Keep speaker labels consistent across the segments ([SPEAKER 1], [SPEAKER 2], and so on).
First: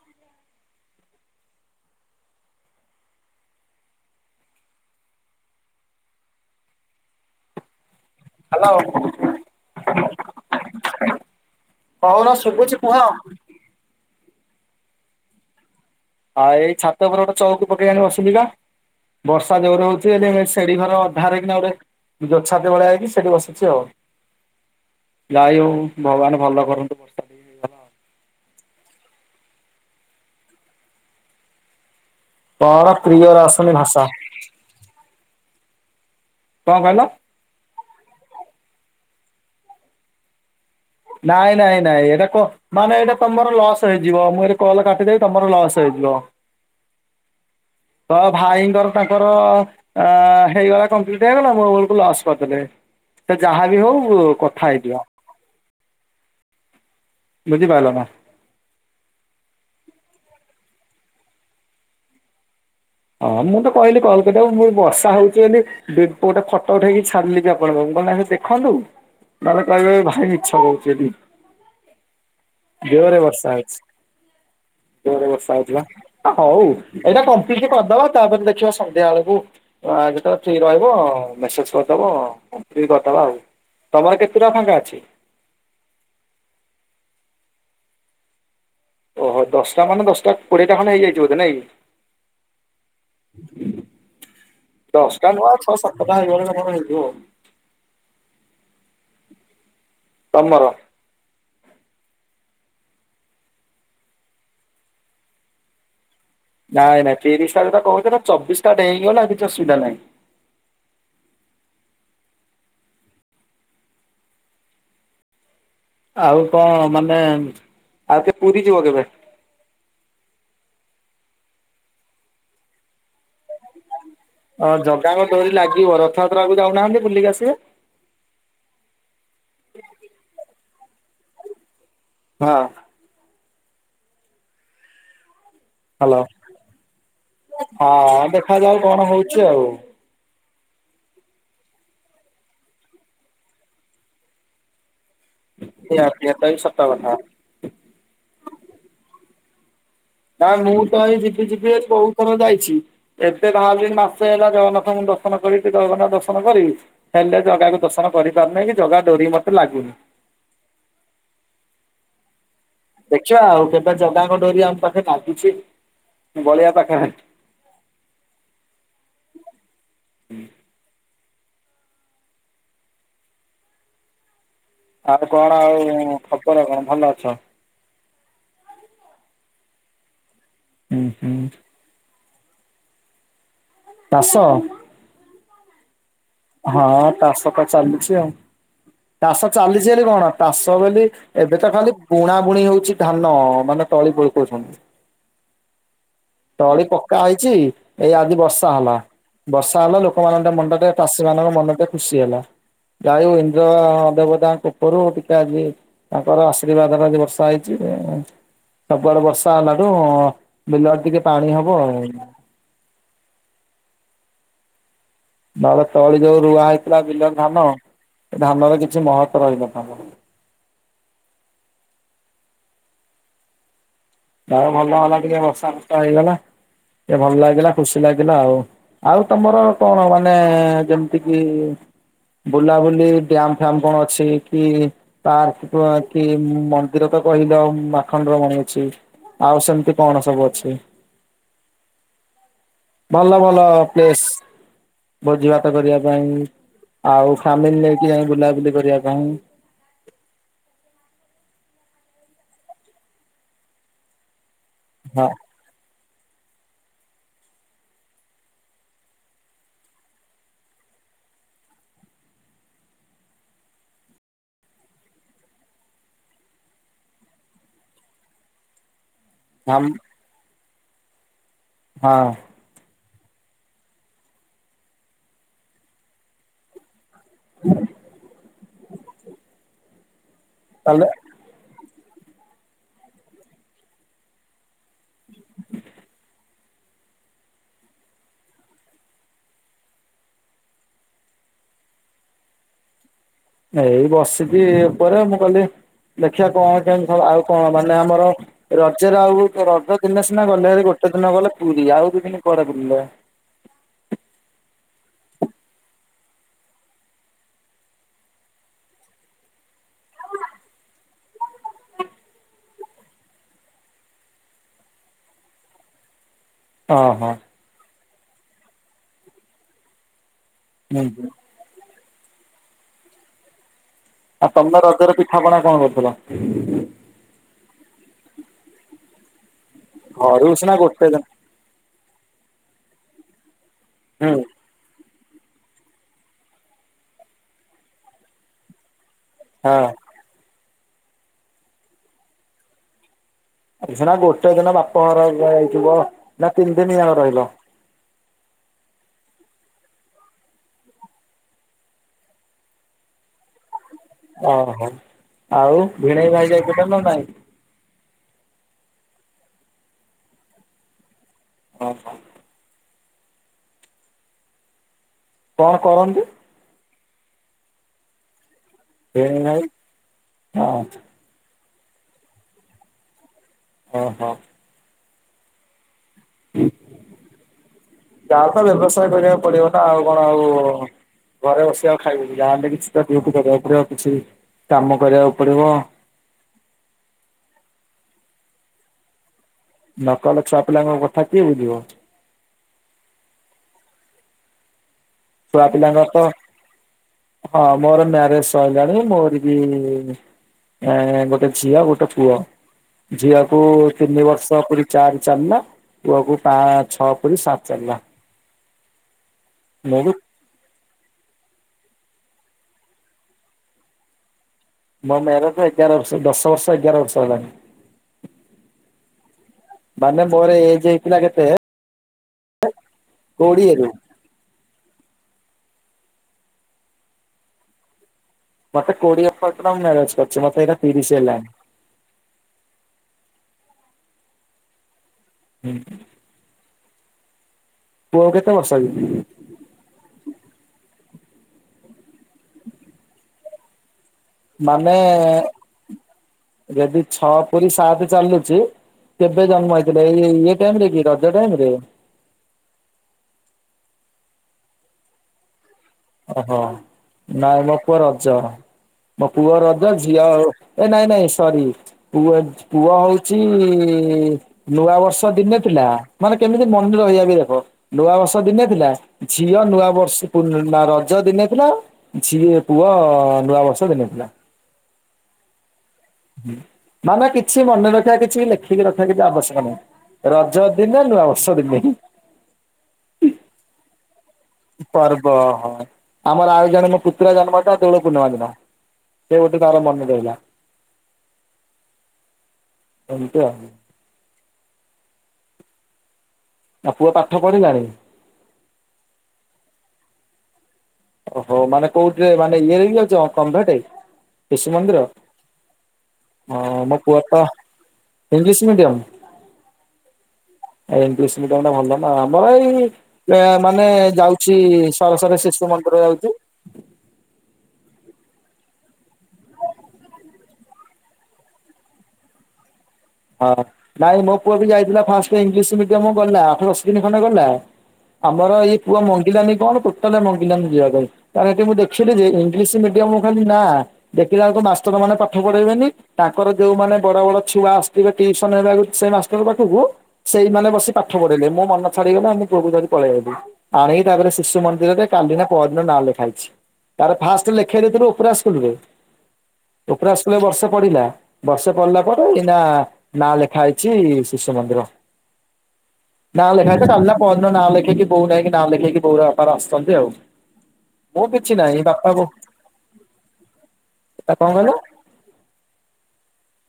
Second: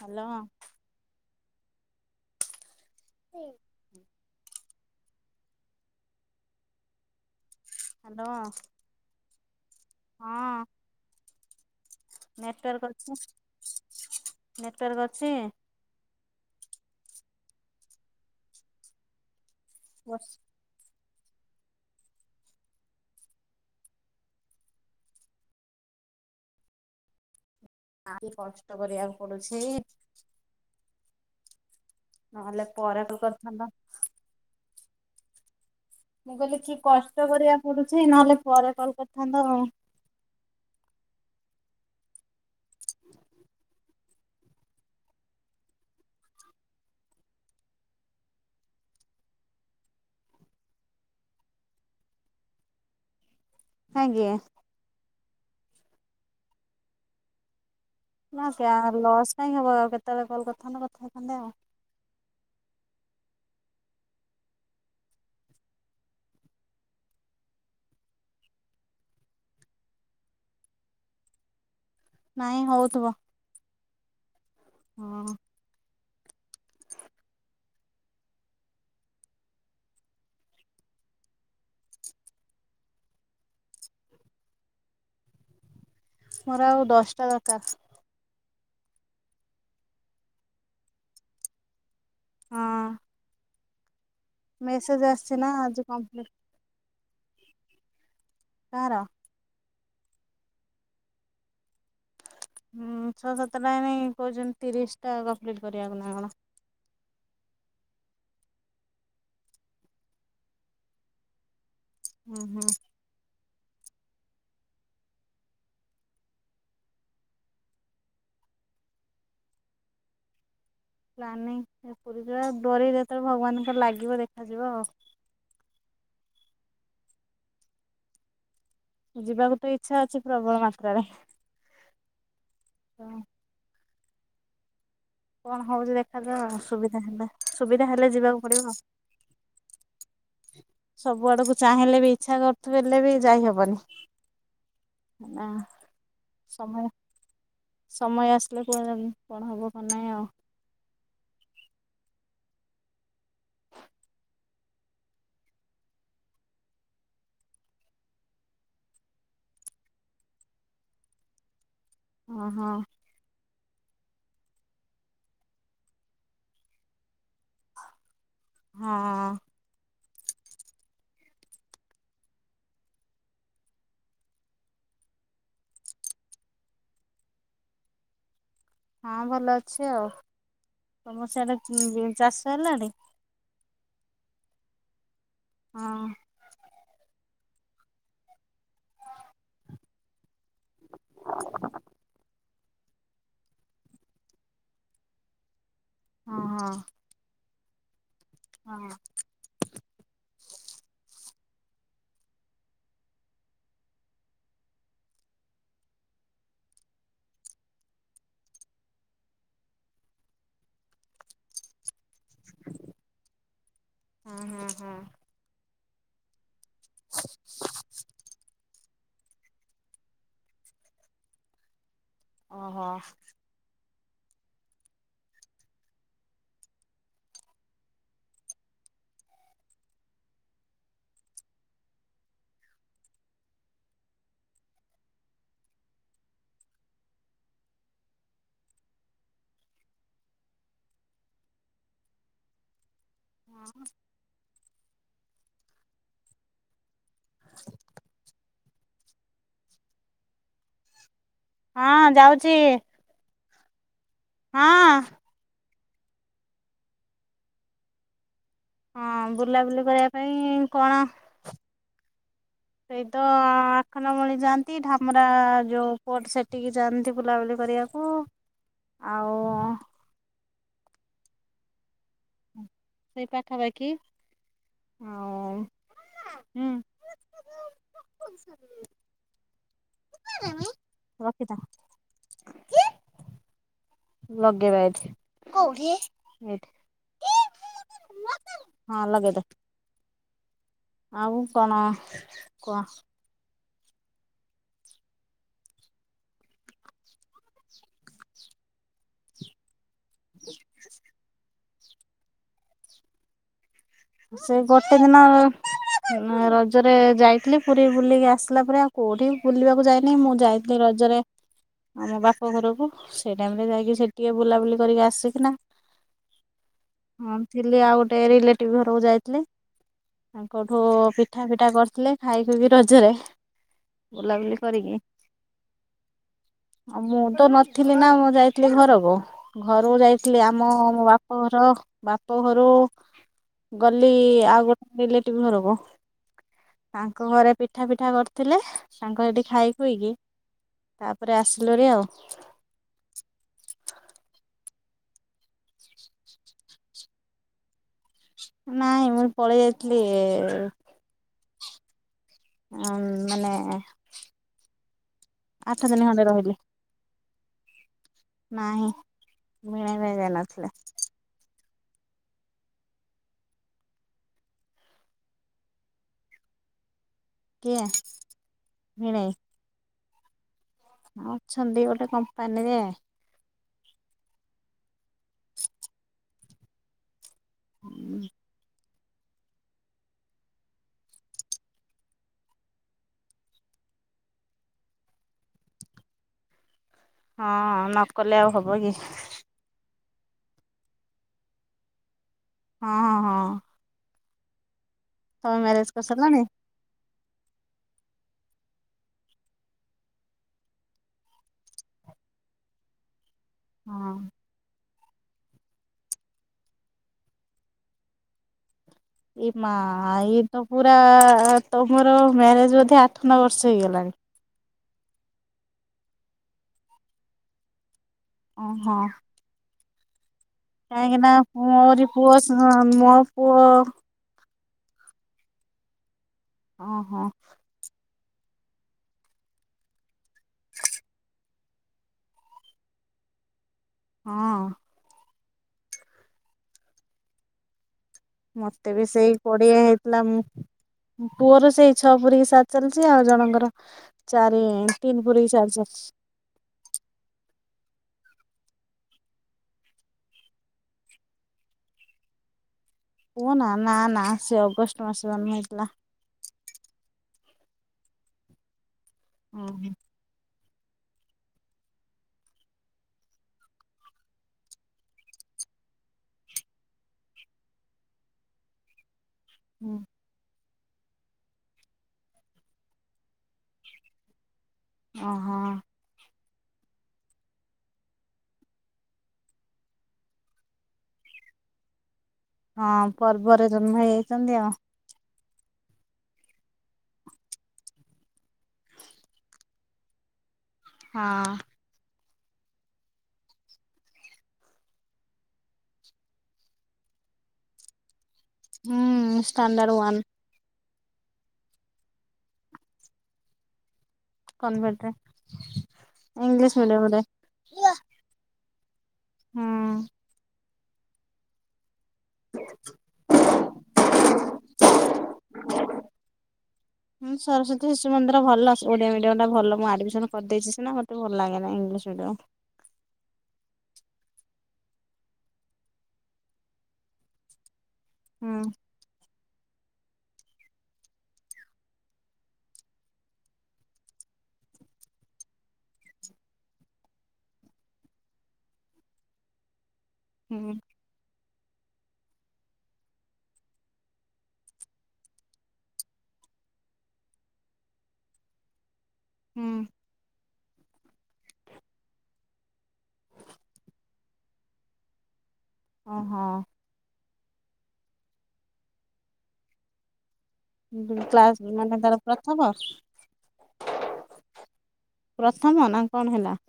[SPEAKER 1] Hello. [inaudible] Hello
[SPEAKER 2] hello.
[SPEAKER 1] ହଁ
[SPEAKER 2] କହୁନ ଶୁଭୁଚି
[SPEAKER 1] ନେଟୱାର୍କ
[SPEAKER 2] କୁହଅ।
[SPEAKER 1] ଅଛି ନେଟୱାର୍କ ଅଛି?
[SPEAKER 2] ଆଉ ଏଇ ଛାତ ଉପରେ ଗୋଟେ ଚଉକି ପକେଇ ଆଣି ବସିଲି ବା ବଷ ଯୋରେ ହଉଚି ଏଠି ସେଢି ଘର ବାହାର ରାହିକିନା ଗୋଟେ ଗଛାତିଭଳିଆ ହେଇକି ସେଠି ବସିଚି ଆଉ। ଯାଇ ହଉ ଭଗବାନ ଭଲ କରନ୍ତୁ।
[SPEAKER 1] ଆକି କଷ୍ଟ କରିବାକୁ ପୁଡୁଚି।
[SPEAKER 2] ପର
[SPEAKER 1] ପରେ କଲ୍
[SPEAKER 2] ପ୍ରିୟ
[SPEAKER 1] କରିଥାନ୍ତ।
[SPEAKER 2] ରାସନୀ ଭାଷା।
[SPEAKER 1] ମୁଁ କହିଲି କି
[SPEAKER 2] କଣ କହିଲ?
[SPEAKER 1] କଷ୍ଟ କରିବାକୁ ପଡୁଚି ନହେଲେ ପରେ କଲ କରିଥାନ୍ତ ହଉ।
[SPEAKER 2] ନାଇଁ ନାଇଁ ନାଇଁ ଏଇଟା କ ମାନେ ଏଇଟା ତମର ଲସ୍ ହେଇ ଯିବ ମୁଁ ଏଇଟି କଲ କାଟିଦେବି ତମର ଲସ୍ ହେଇଯିବ।
[SPEAKER 1] [inaudible]
[SPEAKER 2] ତ ଭାଇଙ୍କର ତାଙ୍କର ଅ ହେଇଗଲା କମ୍ପ୍ଲିଟ ହେଇଗଲା ମୋ ବେଳକୁ ଲସ୍ କରିଦେଲେ। ତ ଯାହାବି ହଉ
[SPEAKER 1] କାହିଁକି?
[SPEAKER 2] କଥା ହେଇଯିବା। ବୁଝି ପାଇଲନା?
[SPEAKER 1] ନା ଲସ୍ କାଇଁ ହବ ଆଉ କେତେବେଳେ କଲ କରିଥାନ୍ତ କଥା ହେଇଥାନ୍ତେ ଆଉ।
[SPEAKER 2] ହଁ ମୁଁ ତ କହିଲି କଲ କ ମୁଁ ବର୍ଷା ହଉଚି ବୋଲି ଦି ପଟେ ଫୋଟୋ ଉଠେଇକି ଛାଡିଲିବି ଆପଣଙ୍କୁ କଣ ନାଁ ଦେଖନ୍ତୁ ନହେଲେ କହିବେ ଭାଇ ମିଛ କହୁଚି ଏଠି।
[SPEAKER 1] ନାଇଁ ହଉଥିବ।
[SPEAKER 2] ଜୋରେ ବର୍ଷା ହଉଚି ଜୋରେ
[SPEAKER 1] ହଁ
[SPEAKER 2] ବର୍ଷା ହଉଚି ବା। ଅ ହଉ ଏଇଟା କମ୍ ମ୍ପିଲିଟି କରିଦବା ତାପରେ ଦେଖିବା ସନ୍ଧ୍ୟା ବେଳକୁ ଆ ଯେତେବେଳେ ଫ୍ରି ରହିବ ମେସେଜ କରିଦବ। କ କରିଦବା ଆଉ ତମର କେତେ ଟା ଫାଙ୍କା ଅଛି?
[SPEAKER 1] ମୋର ଆଉ ଦଶଟା ଦରକାର।
[SPEAKER 2] ଓହୋ ଦଶଟା ମାନେ ଦଶଟା କୋଡିଏଟା ଖଣ୍ଡେ ହେଇଯାଇଚି ବଧେ ନାଇକି?
[SPEAKER 1] ହଁ। ମେସେଜ
[SPEAKER 2] ଦଶଟା
[SPEAKER 1] ଆସିଛି
[SPEAKER 2] ନୁହ
[SPEAKER 1] ନା
[SPEAKER 2] ଛଅ
[SPEAKER 1] ଆଜି
[SPEAKER 2] ସାତଟା
[SPEAKER 1] କମ୍ପ୍ଲିଟ
[SPEAKER 2] ହେଇଗଲେ ଆପଣଙ୍କ ହେଇଯିବ।
[SPEAKER 1] କାର?
[SPEAKER 2] ତମର।
[SPEAKER 1] ହୁଁ ଛଅ ସାତଟା ନାଇ କହୁଚନ୍ତି ତିରିଶ ଟା କମ୍ପ୍ଲିଟ କରିବାକୁ ନା କଣ?
[SPEAKER 2] ନାଇଁ ନାଇଁ ତିରିଶଟା ତ କଥିଲେ ଚବିଶଟାଟ ହେଇଗଲା କିଛି ଅସୁବିଧା ନାହିଁ।
[SPEAKER 1] [inaudible] ଅ ହୋଁ।
[SPEAKER 2] ଆଉ କଣ ମାନେ ଆଉ କେ ପୁରୀ ଯିବ କେବେ?
[SPEAKER 1] ପ୍ଲାନାଇଁ ପୁରୀ ଯ ଡୋରି ଯେତେବେଳେ ଭଗବାନଙ୍କ ଲାଗିବ ଦେଖ
[SPEAKER 2] ଅ ଜଗାଙ୍କ ଡୋରି ଲାଗିବ ରଥଯାତ୍ରାକୁ ଯାଉନାହାନ୍ତି ବୁଲିକି ଆସିବେ।
[SPEAKER 1] ଯିବାକୁ ତ ଇଚ୍ଛା ଅଛି ପ୍ରବଳ ମାତ୍ରାରେ।
[SPEAKER 2] ହଁ।
[SPEAKER 1] ତ କଣ ହଉଚି
[SPEAKER 2] ହ୍ୟାଲୋ।
[SPEAKER 1] ଦେଖାଦାଉ ସୁବିଧା ହେଲା ସୁବିଧା ହେଲେ ଯିବାକୁ ପଡିବ ଆଉ।
[SPEAKER 2] ହଉ।
[SPEAKER 1] ସବୁ ଆଡକୁ ଚାହିଁଲେ ବି ଇଚ୍ଛା କରୁଥିଲେ ବି ଯାଇ ହବନି। ନାଁ
[SPEAKER 2] ନିହାତି ଏଟା ବି ସତ
[SPEAKER 1] ସମୟ
[SPEAKER 2] କଥା।
[SPEAKER 1] ସମୟ ଆସିଲେ କୁଆଡେ
[SPEAKER 2] ନାଁ ମୁଁ ତ ଏଇ ଯିିବି ଯିିବି ବେଲି କୋଉ ଥର ଯାଇ ଛି ଏବେ ବାହାରିଲିଣି ମାସେ ହେଲା ଜଗନ୍ନାଥଙ୍କୁ ଦର୍ଶନ କରିବି ଜଗନ୍ନାଥ ଦର୍ଶନ କରିବି ହେଲେ ଜ ଜଗାକୁ ଦର୍ଶନ କରିପାରୁନାହିଁ କି ଜଗା ଡୋରି ମତେ ଲାଗୁନି।
[SPEAKER 1] ଓ ହୋ।
[SPEAKER 2] ଦେଖିବା ଆଉ କେବେ ଜଗାଙ୍କ ଡୋରି ଆମ ପାଖେ ଲାଗୁଛି ବଳିଆ ପାଖେ
[SPEAKER 1] ହଁ।
[SPEAKER 2] ହୁଁ। ଆଉ କଣ ଆଉ ଖବର କଣ ଭଲ ଅଛ?
[SPEAKER 1] ହଁ ଭଲ ଅଛି ଆଉ
[SPEAKER 2] ହୁଁ
[SPEAKER 1] ତମ
[SPEAKER 2] ହୁଁ
[SPEAKER 1] ସେଆଡେ ବେ ଚାଷ ହେଲାଣି?
[SPEAKER 2] ତାଷ।
[SPEAKER 1] ହଁ।
[SPEAKER 2] ହଁ ତାସ ତ ଚାଲିଛି ଆଉ। ତାଷ ଚାଲିଛି ହେଲେ କଣ ତାଷ ବୋଲି ଏବେ ତ ଖାଲି ବୁଣା ବୁଣି ହଉଛି ଧାନ ମାନେ ତଳି ଫଳି କରୁଛନ୍ତି।
[SPEAKER 1] ହଁ ହଁ।
[SPEAKER 2] ତଳି ପକା ହେଇଛି। ଏଇ ଆଜି ବର୍ଷା ହେଲା
[SPEAKER 1] ହଁ
[SPEAKER 2] ବର୍ଷା ହେଲା ଲୋକମାନଙ୍କ ମନ ଟା ତାଷୀ ମାନଙ୍କ ମନଟା ଖୁସି ହେଲା। ଗାଈ ଇନ୍ଦ୍ର ଦେବତାଙ୍କ କୋପରୁ ଟିକେ ଆଜି ତାଙ୍କର ଆର୍ଶୀବାଦରେ ଆଜି ବର୍ଷା ହେଇଛି। ଏ ସବୁଆଡେ ବର୍ଷା ହେଲାଠୁ ବିଲ ଆଡେ ଟିକେ ପାଣି ହବ ଆଉ।
[SPEAKER 1] ହଁ ହଁ ହଁ।
[SPEAKER 2] ନ ହେଲେ ତଳି ଯୋଉ ରୁଆ ହେଇଥିଲା ବିଲ ଧାନ ସେ ଧାନର କି ଛି ମହତ୍ତ୍ୱ ରହି ନଥାନ୍ତା।
[SPEAKER 1] ଓ ହୋ।
[SPEAKER 2] ଯା ହଉ ଭଲ ହେଲା ଟିକେ ବର୍ଷା ଫର୍ଷା ହେଇଗଲା ଟିକେ ଭଲ ଲାଗିଲା ଖୁସି ଲାଗିଲା ଆଉ ଆଉ ତମର କଣ ମାନେ ଯେମିତି କିି ବୁଲାବୁଲି ଡିଆମ୍ ଫ୍ୟାମ୍ କଣ ଅଛି କି ପାର୍କ ଆ କି ମନ୍ଦିର ତ କହିଲ ଉଁ ଆଖଣ୍ଡଳ ମଣି ଅଛି ଆଉ ସେମିତି କଣ ସବୁ ଅଛି? ଭଲ ଭଲ ପ୍ଲେସ୍ ଭୋଜିଭାତ କରିବା ପାଇଁ ଆଉ ଫ୍ୟାମିଲ ନେଇକି ଯାଇ ବୁଲାବୁଲି କରିବା ପାଇଁଁ।
[SPEAKER 1] ହଁ ଯାଉଛି।
[SPEAKER 2] ହଁ।
[SPEAKER 1] ହଁ ବୁଲା ବୁଲି କରିବା ପାଇଁ କଣ ସେଇତ ଆଖଣ୍ଡଳ ମଣୀ ଯାଆନ୍ତି ଧାମରା ଯୋଉ ପୋର୍ଟ ସେଠିକି ଯାଆନ୍ତି ବୁଲା ବୁଲି କରିବା କୁ ଆଉ
[SPEAKER 2] ଧାମ ହଁ।
[SPEAKER 1] ସେଇ ପାଖାପାଖି ଆଉ ହୁଁ।
[SPEAKER 2] ହୁଁ।
[SPEAKER 1] ରଖିଥା। ଲଗେଇବା ଏଇଠି କୋଉଠି ଏଇଠି ଏଇଠି ଲଗେଇବା। ହଁ ଲଗେଇ ଦେ। ଆଉ କଣ କୁହ?
[SPEAKER 2] ଏଇ ବସିଛି ଉପରେ ମୁଁ କହଲିି ଦେଖିବା କଣ କେମତି ଖାଇବା ଆଉ କଣ ମାନେ ଆମର ରଜରେ ଆଉ କେ ରଜ ଦିନେ ସିନା ଗଲେଭାରି ଗୋଟେ ଦିନ ଗଲ ପୁରୀ ଆଉ ଦି ଦିନି କୁଆଡେ ବୁଲିଲ?
[SPEAKER 1] ସେ ଗୋଟେ ଦିନ ହୁଁ ରଜରେ ଯାଇଥିଲି ପୁରୀ ବୁଲିକି ଆସିଲା ପରେ ଆଉ କୋଉଠି ବୁଲିବାକୁ ଯାଇନି ମୁଁ ଯାଇଥିଲି ର ଜରେ। ଆମ ବାପ ଘରକୁ ସେଇ ଟାଇମରେ ଯାଇକି ସେଇଟି ଟିକେ ବୁଲାବୁଲି କରିକି ଆସିକିନା। ହଁ ଥିଲି ଆଉ ଗୋଟେ ରିଲେଟିଭ ଘରକୁ ଯାଇଥିଲି। ଓହୋ
[SPEAKER 2] ହୁଁ
[SPEAKER 1] ପିଠା ଫିଠା କରିଥିଲେ ଖାଇଲୁ ବି ରଜରେ।
[SPEAKER 2] ଆଉ
[SPEAKER 1] ବୁଲାବୁଲି
[SPEAKER 2] ତମେ
[SPEAKER 1] କରିକି
[SPEAKER 2] ରଜରେ ପିଠାପଣା କଣ କରୁଥିଲ
[SPEAKER 1] ଆଉ ମୁଁ ତ ନ ଥିଲି ନା ମୁଁ ଯାଇଥିଲି ଘରକୁ। ଘରୁକୁ ଯାଇଥିଲି
[SPEAKER 2] ଘରୁ
[SPEAKER 1] ଆମ
[SPEAKER 2] ସିନା
[SPEAKER 1] ମୋ
[SPEAKER 2] ଗୋଟେ ଦିନ
[SPEAKER 1] ବାପ ଘର ବାପ ଘରୁ ଗଲି
[SPEAKER 2] ହୁଁ।
[SPEAKER 1] ଆଉ ଗୋଟେ ରିଲେଟି ଘରୁକୁ ତାଙ୍କ ଘରେ ପିଠା ଫିଠା କରିଥିଲେ। ତାଙ୍କର ହେଠି ଖାଇ
[SPEAKER 2] ହଁ।
[SPEAKER 1] ଖୁଇକି ତାପରେ ଆସିଲୁ ଭାରି ଆଉ।
[SPEAKER 2] ସିନା ଗୋଟେ ଦିନ ବାପ ଘର ହେରିକା ଯାଇଥିବ ନା ତିନ ଦିନ ଯାକ ରହିଲ।
[SPEAKER 1] ନାଇଁ ମୁଁ ପଳେଇ ଯାଇଥିଲି ଏଁ। ଉଁ ମାନେ
[SPEAKER 2] ଓ ହୋ ଆଉ
[SPEAKER 1] ଆଠ ଦିନ ଖଣ୍ଡେ
[SPEAKER 2] ଭିଣେଇ ଭାଇ
[SPEAKER 1] ରହିଲି
[SPEAKER 2] ଯାଇଥିଲେ ନା ନାଇଁ?
[SPEAKER 1] ନାହିଁ ଭିଣେଇ ଭାଇ ଯାଇ ନଥିଲେ।
[SPEAKER 2] ଓ ହୋ। କଣ କରନ୍ତି?
[SPEAKER 1] କିଏ?
[SPEAKER 2] ଭିଣେଇ ଭାଇ। ହଁ
[SPEAKER 1] ହଁ ଅଛନ୍ତି ଗୋଟେ କମ୍ପାନୀରେ।
[SPEAKER 2] ଓ ହୋ। ଯାହା ତ ବ୍ୟବସାୟ କରିବାକୁ ପଡିବ ନା ଆଉ କଣ ଆଉ। ଘରେ ବସି ଆଉ ଖାଇବେ କି ଯାହାଲେ ବି କିଛି ତ ଡିଉଟି କରିବାକୁ ପଡିବ ଆଉ କିଛି। କାମ କରିବାକୁ ପଡିବ।
[SPEAKER 1] [inaudible] ହଁ ନକଲେ ଆଉ ହବ କି?
[SPEAKER 2] ନକଲେ ଛୁଆ ପିଲାଙ୍କ କଥା କିଏ ବୁଝିବ?
[SPEAKER 1] ହଁ ହଁ। ତମେ
[SPEAKER 2] ଛୁଆ
[SPEAKER 1] ମ୍ୟାରେଜ
[SPEAKER 2] ପିଲାଙ୍କର
[SPEAKER 1] କରି
[SPEAKER 2] ତ
[SPEAKER 1] ସାରିଲଣି?
[SPEAKER 2] ହଁ ମୋର ମ୍ୟାରେଜ ସଇଲାଣି ମୋର ବି। ଏ ଗୋଟେ ଝିଅ ଗୋଟେ ପୁଅ ଝିଅକୁ ତିନି
[SPEAKER 1] ହଁ।
[SPEAKER 2] ବର୍ଷ ପୁରି ଚାରି ଚାଲିଲା ପୁଅକୁ ପାଁ ଛଅ ପୁରି ସାତ ଚାଲିଲା।
[SPEAKER 1] ଏ ମା
[SPEAKER 2] ମୁଁ ବି
[SPEAKER 1] ଇଏ ତ ପୁରା। ତମର ମ୍ୟାରେଜ ବୋଧେ ଆଠ ନଅ ବର୍ଷ ହେଇଗଲାଣି।
[SPEAKER 2] ମୋ ମ୍ୟାରେଜ ଏଗାର ବର୍ଷ ଦଶ ବର୍ଷ ଏଗାର ବର୍ଷ ହେଲାଣି।
[SPEAKER 1] ଓହୋ।
[SPEAKER 2] ମାନେ ମୋର ଏଜ୍
[SPEAKER 1] କାହିଁକି
[SPEAKER 2] ହେଇଥିଲା
[SPEAKER 1] ନା
[SPEAKER 2] କେତେ?
[SPEAKER 1] ମୋରି ପୁଅ ସ ମୋ ପୁଅ!
[SPEAKER 2] କୋଡିଏରୁ
[SPEAKER 1] ଓ ହୋ।
[SPEAKER 2] ମତେ କୋଡ଼ିଏ [unintelligible] ମ୍ୟାରେଜ କରିଛି ମତେ ଏଇନା ତିରିଶି ହେଲାଣି।
[SPEAKER 1] ହଁ।
[SPEAKER 2] ହୁଁ ହ। କି?
[SPEAKER 1] ମତେ ବି ସେଇ କୋଡ଼ିଏ ହେଇଥିଲା ମୁଁ ପୁଅରୁ ସେଇ ଛଅ ପୁରି କି ସାତ ଚାଲିଛି ଆଉ ଜଣଙ୍କର ଚାରି
[SPEAKER 2] ମାନେ
[SPEAKER 1] ତିନି ପୁରିକି ଚାରି ଚାଲିଛି।
[SPEAKER 2] ଯଦି ଛଅ ପୁରି ସାତ ଚାଲୁଛି କେବେ ଜନ୍ମ ହେଇଥିଲେ ଏ ଇଏ ଟାଇମରେ କି ରଜ ଟାଇମରେ।
[SPEAKER 1] ପୁଅ ନା ନା ନା ସେ ଅଗଷ୍ଟ ମାସ ଜନ୍ମ ହେଇଥିଲା।
[SPEAKER 2] ଓହୋ ନାଇଁ ମୋ ପୁଅ ରଜ ମୋ ପୁଅ ରଜ
[SPEAKER 1] ଓହୋ।
[SPEAKER 2] ଝିଅ ଆଉ ଏ ନାଇଁ ନାଇଁ ସରି ପୁଅ ପୁଅ ହୋଉଛି ନୂଆ ବର୍ଷ ଦିନେ ଥିଲା ମାନେ କେମିତି ମନେ ରହିବା ବି ଦେଖ ନୂଆବର୍ଷ ଦିନେ ଥିଲା ଝିଅ ନୂଆ ବର୍ଷ ପୂର ନା ରଜ ଦିନେ ଥିଲା ଝି ପୁଅ ନୂଆବର୍ଷ ଦିନେ ଥିଲା।
[SPEAKER 1] ଓ ହ।
[SPEAKER 2] ମାନ କିଛି ମନେ ରଖିବା କିଛି ଲେଖିକି ରଖିବା କିଛି ଆବଶ୍ୟକ ନାହିଁ। ରଜ ଦିନେ ନୁଆ ବର୍ଷ ଦିନ ହିଁ।
[SPEAKER 1] ହଁ ପର୍ବରେ ଜନ୍ମ ହେଇଯାଇଛନ୍ତି ଆଉ।
[SPEAKER 2] ଓହୋ ଆମର ଆଉ ଜଣେ ମୋ ପୁତ୍ରା ଜନ୍ମ ଦିନ ଦୋଳ ପୂର୍ଣ୍ଣିମା ଦିନ। ସେ ଗୋଟେ ତାର ମନେ ଦେଲା।
[SPEAKER 1] ହଁ।
[SPEAKER 2] ଏମତି ଆଉ। ଆଉ ପୁଅ ପାଠ ପଢିଲାଣି?
[SPEAKER 1] ହୁଁ ଷ୍ଟାଣ୍ଡର୍ଡ ୱନ୍।
[SPEAKER 2] ଓହୋ ମାନେ କୋଉଠିରେ ମାନେ ଇଏ ହେଇକ ଯାଉଛି କନ୍ଭେଟେ? ସିଶୁମନ୍ଦିର
[SPEAKER 1] କନଭେଣ୍ଟରେ
[SPEAKER 2] ହଁ
[SPEAKER 1] ଇଂଲିଶ
[SPEAKER 2] ମୋ
[SPEAKER 1] ମିଡିୟମରେ
[SPEAKER 2] ପୁଅ ତ ଇଂଲିଶ ମିଡିୟମ?
[SPEAKER 1] ହଁ।
[SPEAKER 2] ଆ ଏ ଇନଗଲିସ ମିଡିଅମ ଟା ଭଲ ନା ଆମର ଏଇ ମାନେ ଯାଉଛି ସରସରୀ ଶିଶୁ
[SPEAKER 1] ହୁଁ
[SPEAKER 2] ମନ୍ଦିର ଯାଉଛି।
[SPEAKER 1] ସରସ୍ଵତୀ ଶିଶୁ ଶିଶୁମନ୍ଦିର ଭଲ ଓଡିଆ ମିଡିୟମ ଟା ଭଲ ମୁଁ ଆଡମିସନ କରିଦେଇଛିି ସିନା ମତେ ଭଲ ଲାଗେନା ଇଂଲିଶ ମିଡିୟମ। [unintelligible]
[SPEAKER 2] ହଁ ନାଇଁ ମୋ ପୁଅ ବି ଯାଇଥିଲା ଫାଷ୍ଟ ଇଂଲିଶ ମିଡିୟମ ଗଲା ଆଠ ଦଶ ଦିନ ଖଣ୍ଡେ ଗଲା ଆମର
[SPEAKER 1] ହୁଁ
[SPEAKER 2] ଏଇ ପୁଅ ମଙ୍ଗିଲାନି କଣ କ ଲି ମଙ୍ଗିଲାନି ଯିବା ପାଇଁ ତପରେ ହେଠୀ ମୁଁ ଦେଖିଲି ଯେ ଇଂଲିଶ ମିଡିୟମ ଖାଲି ନା ଦେଖିଲା ବଳଙ୍କ ମାଷ୍ଟର ମା ପାଠ ପଢେଇବେନି ତାଙ୍କର ଯୋଉମାନୋନେ ବଡ ବଡ ଛୁଆ ଟେୁସନ ହେବାକୁ ସେ ମାଷ୍ଟର ପାଖକୁ ସେଇମାନୋନ
[SPEAKER 1] ହୁଁ
[SPEAKER 2] ବସି ପାଠ ପଢିଲଲେ ମୋ ମନ ଛଡିଗଲେ ଆମ ପଅବକୁ ଯଦି ପଳେଇବୁ ଆଣିକି ତାପରେ ଶିଶୁ ମନ୍ଦିରରେ କାଲି ନା ପରଦିନ ନାଁ ଲେଖା ହେଇଛି। ତାର ଫାଷ୍ଟ ଲେଖେଇ ଦେଇଥିଲୁ ଉପରା ସ୍କୁଲରେ।
[SPEAKER 1] ହୁଁ
[SPEAKER 2] ଉପରା ସ୍କୁଲ ରେ ବର୍ଷେ ପଡିଲା ବର୍ଷେ ପଡିଲା ପରେ ଏଇନା ନାଁ ଲେଖା ହେଇଛି ଶିଶୁ ମନ୍ଦିର
[SPEAKER 1] ଓହୋ
[SPEAKER 2] ନାଁ ଲେଖା ହେଇଛି ପରଦିନ ନାଁ ଲେଖେଇକି ବୋଉ ନେଇକି ନାଁ ଲେଖେଇକି ବୋଉ ବପାର ଆସନ୍ତି ଆଉ। ମୁଁ କିଛି
[SPEAKER 1] କ୍ଲାସ
[SPEAKER 2] ନାହିଁ
[SPEAKER 1] ମାନେ
[SPEAKER 2] ବାପା
[SPEAKER 1] ତର
[SPEAKER 2] ବୋଉ
[SPEAKER 1] ପ୍ରଥମ?
[SPEAKER 2] କଣ କହିଲ
[SPEAKER 1] ପ୍ରଥମ ନା କଣ ହେଲା?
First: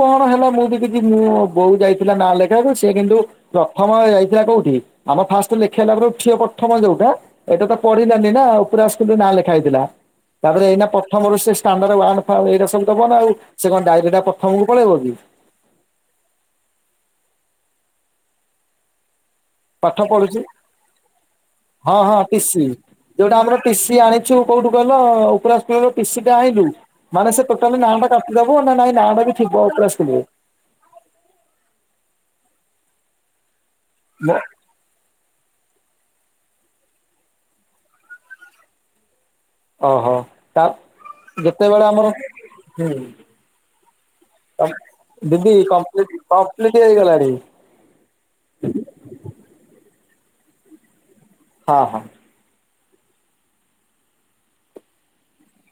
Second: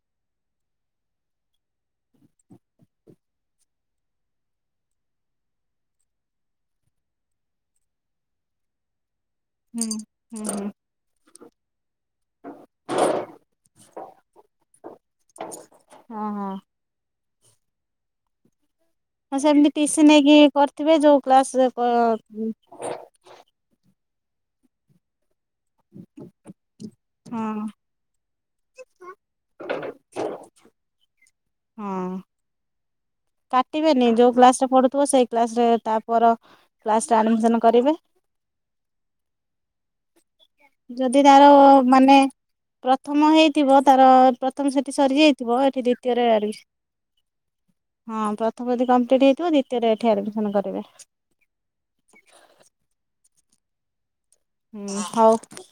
[SPEAKER 2] କଣ ହେଲା ମୁଁ ଦେଖିଛି ମୁଁ ବୋଉ ଯାଇଥିଲା ନାଁ ଲେଖାକୁ ସେି କିନ୍ତୁ ପ୍ରଥମ ଯାଇଥିଲା କୋଉଠି ଆମ ଫାଷ୍ଟ ଲେଖେଇଲା ପରେ ଉଠିିବ ପ୍ରଥମ ଯୋଉଟା ଏଇଟା ତ ପଢିଲାନି ନା ଉପରେ ଆ ନାଁ ଲେଖିଲ ଲେଖାହେଇଥିଲା
[SPEAKER 1] ହୁଁ ହୁଁ
[SPEAKER 2] ତାପରେ
[SPEAKER 1] ହୁଁ
[SPEAKER 2] ଏଇ ପ୍ରଥମଇଟା ସବୁବନ ଆଉ ସେ କଣ ଡାରେଟେ ଆଉ ପ ଥମ କୁ ପଳେଇବ କିି?
[SPEAKER 1] ହଁ ହଁ ହଁ ସେମିତି ଟିସି
[SPEAKER 2] ପାଠ
[SPEAKER 1] ନେଇକି
[SPEAKER 2] ପଢୁଛି
[SPEAKER 1] କରିଥିବେ ଯୋଉ କ୍ଲାସ
[SPEAKER 2] ହଁ ହଁ ଟିସିି ଯୋଉଟା ଆମର ଟିସି ଆଣି ଥିଲି କୋଉଠୁ କହିଲ ଉପରାସ ସ୍କୋଲୁ ରୁ ଟିଶି ଟା ଆଣିଲୁ। ମାନେ ସେ ଟୋଟାଲି ନାଁ ଟା କାଟିଦବ ନା ନାଇଁ ନାଁ ଟା ବି ଥିବା ଉପରା ସ୍କୁଲ ରେ?
[SPEAKER 1] ହଁ। କାଟିବେନି ଯୋଉ କ୍ଲାସ ରେ ପଢୁଥିବ ସେଇ କ୍ଲାସ ରେ ତାପ କ୍ଲାସରେ ଆଡ଼ମିସନ୍ କରିବେ।
[SPEAKER 2] ଓ ହୋ।
[SPEAKER 1] ଯଦି ତାର ମାନେ ପ୍ରଥମ ହେଇଥିବ ତାର ପ୍ରଥମ ସେଠି
[SPEAKER 2] ଦିଦି
[SPEAKER 1] ସରିଯାଇଥିବ ଏଠି
[SPEAKER 2] କମ୍ପ୍ଲିଟ
[SPEAKER 1] ଦ୍ଵିତୀୟରେ ଆଡିମି
[SPEAKER 2] କମ୍ପ୍ଲିଟ ହେଇଗଲାଣି
[SPEAKER 1] ହଁ ପ୍ରଥମ ଯଦି କମ୍ପ୍ଲିଟ୍ ହେଇଥିବ ଦ୍ୱିତୀୟରେ ଏଠି ଆଡ଼ମିସନ କରିବେ।
[SPEAKER 2] ହଁ ହଁ।
[SPEAKER 1] ହୁଁ ହଉ।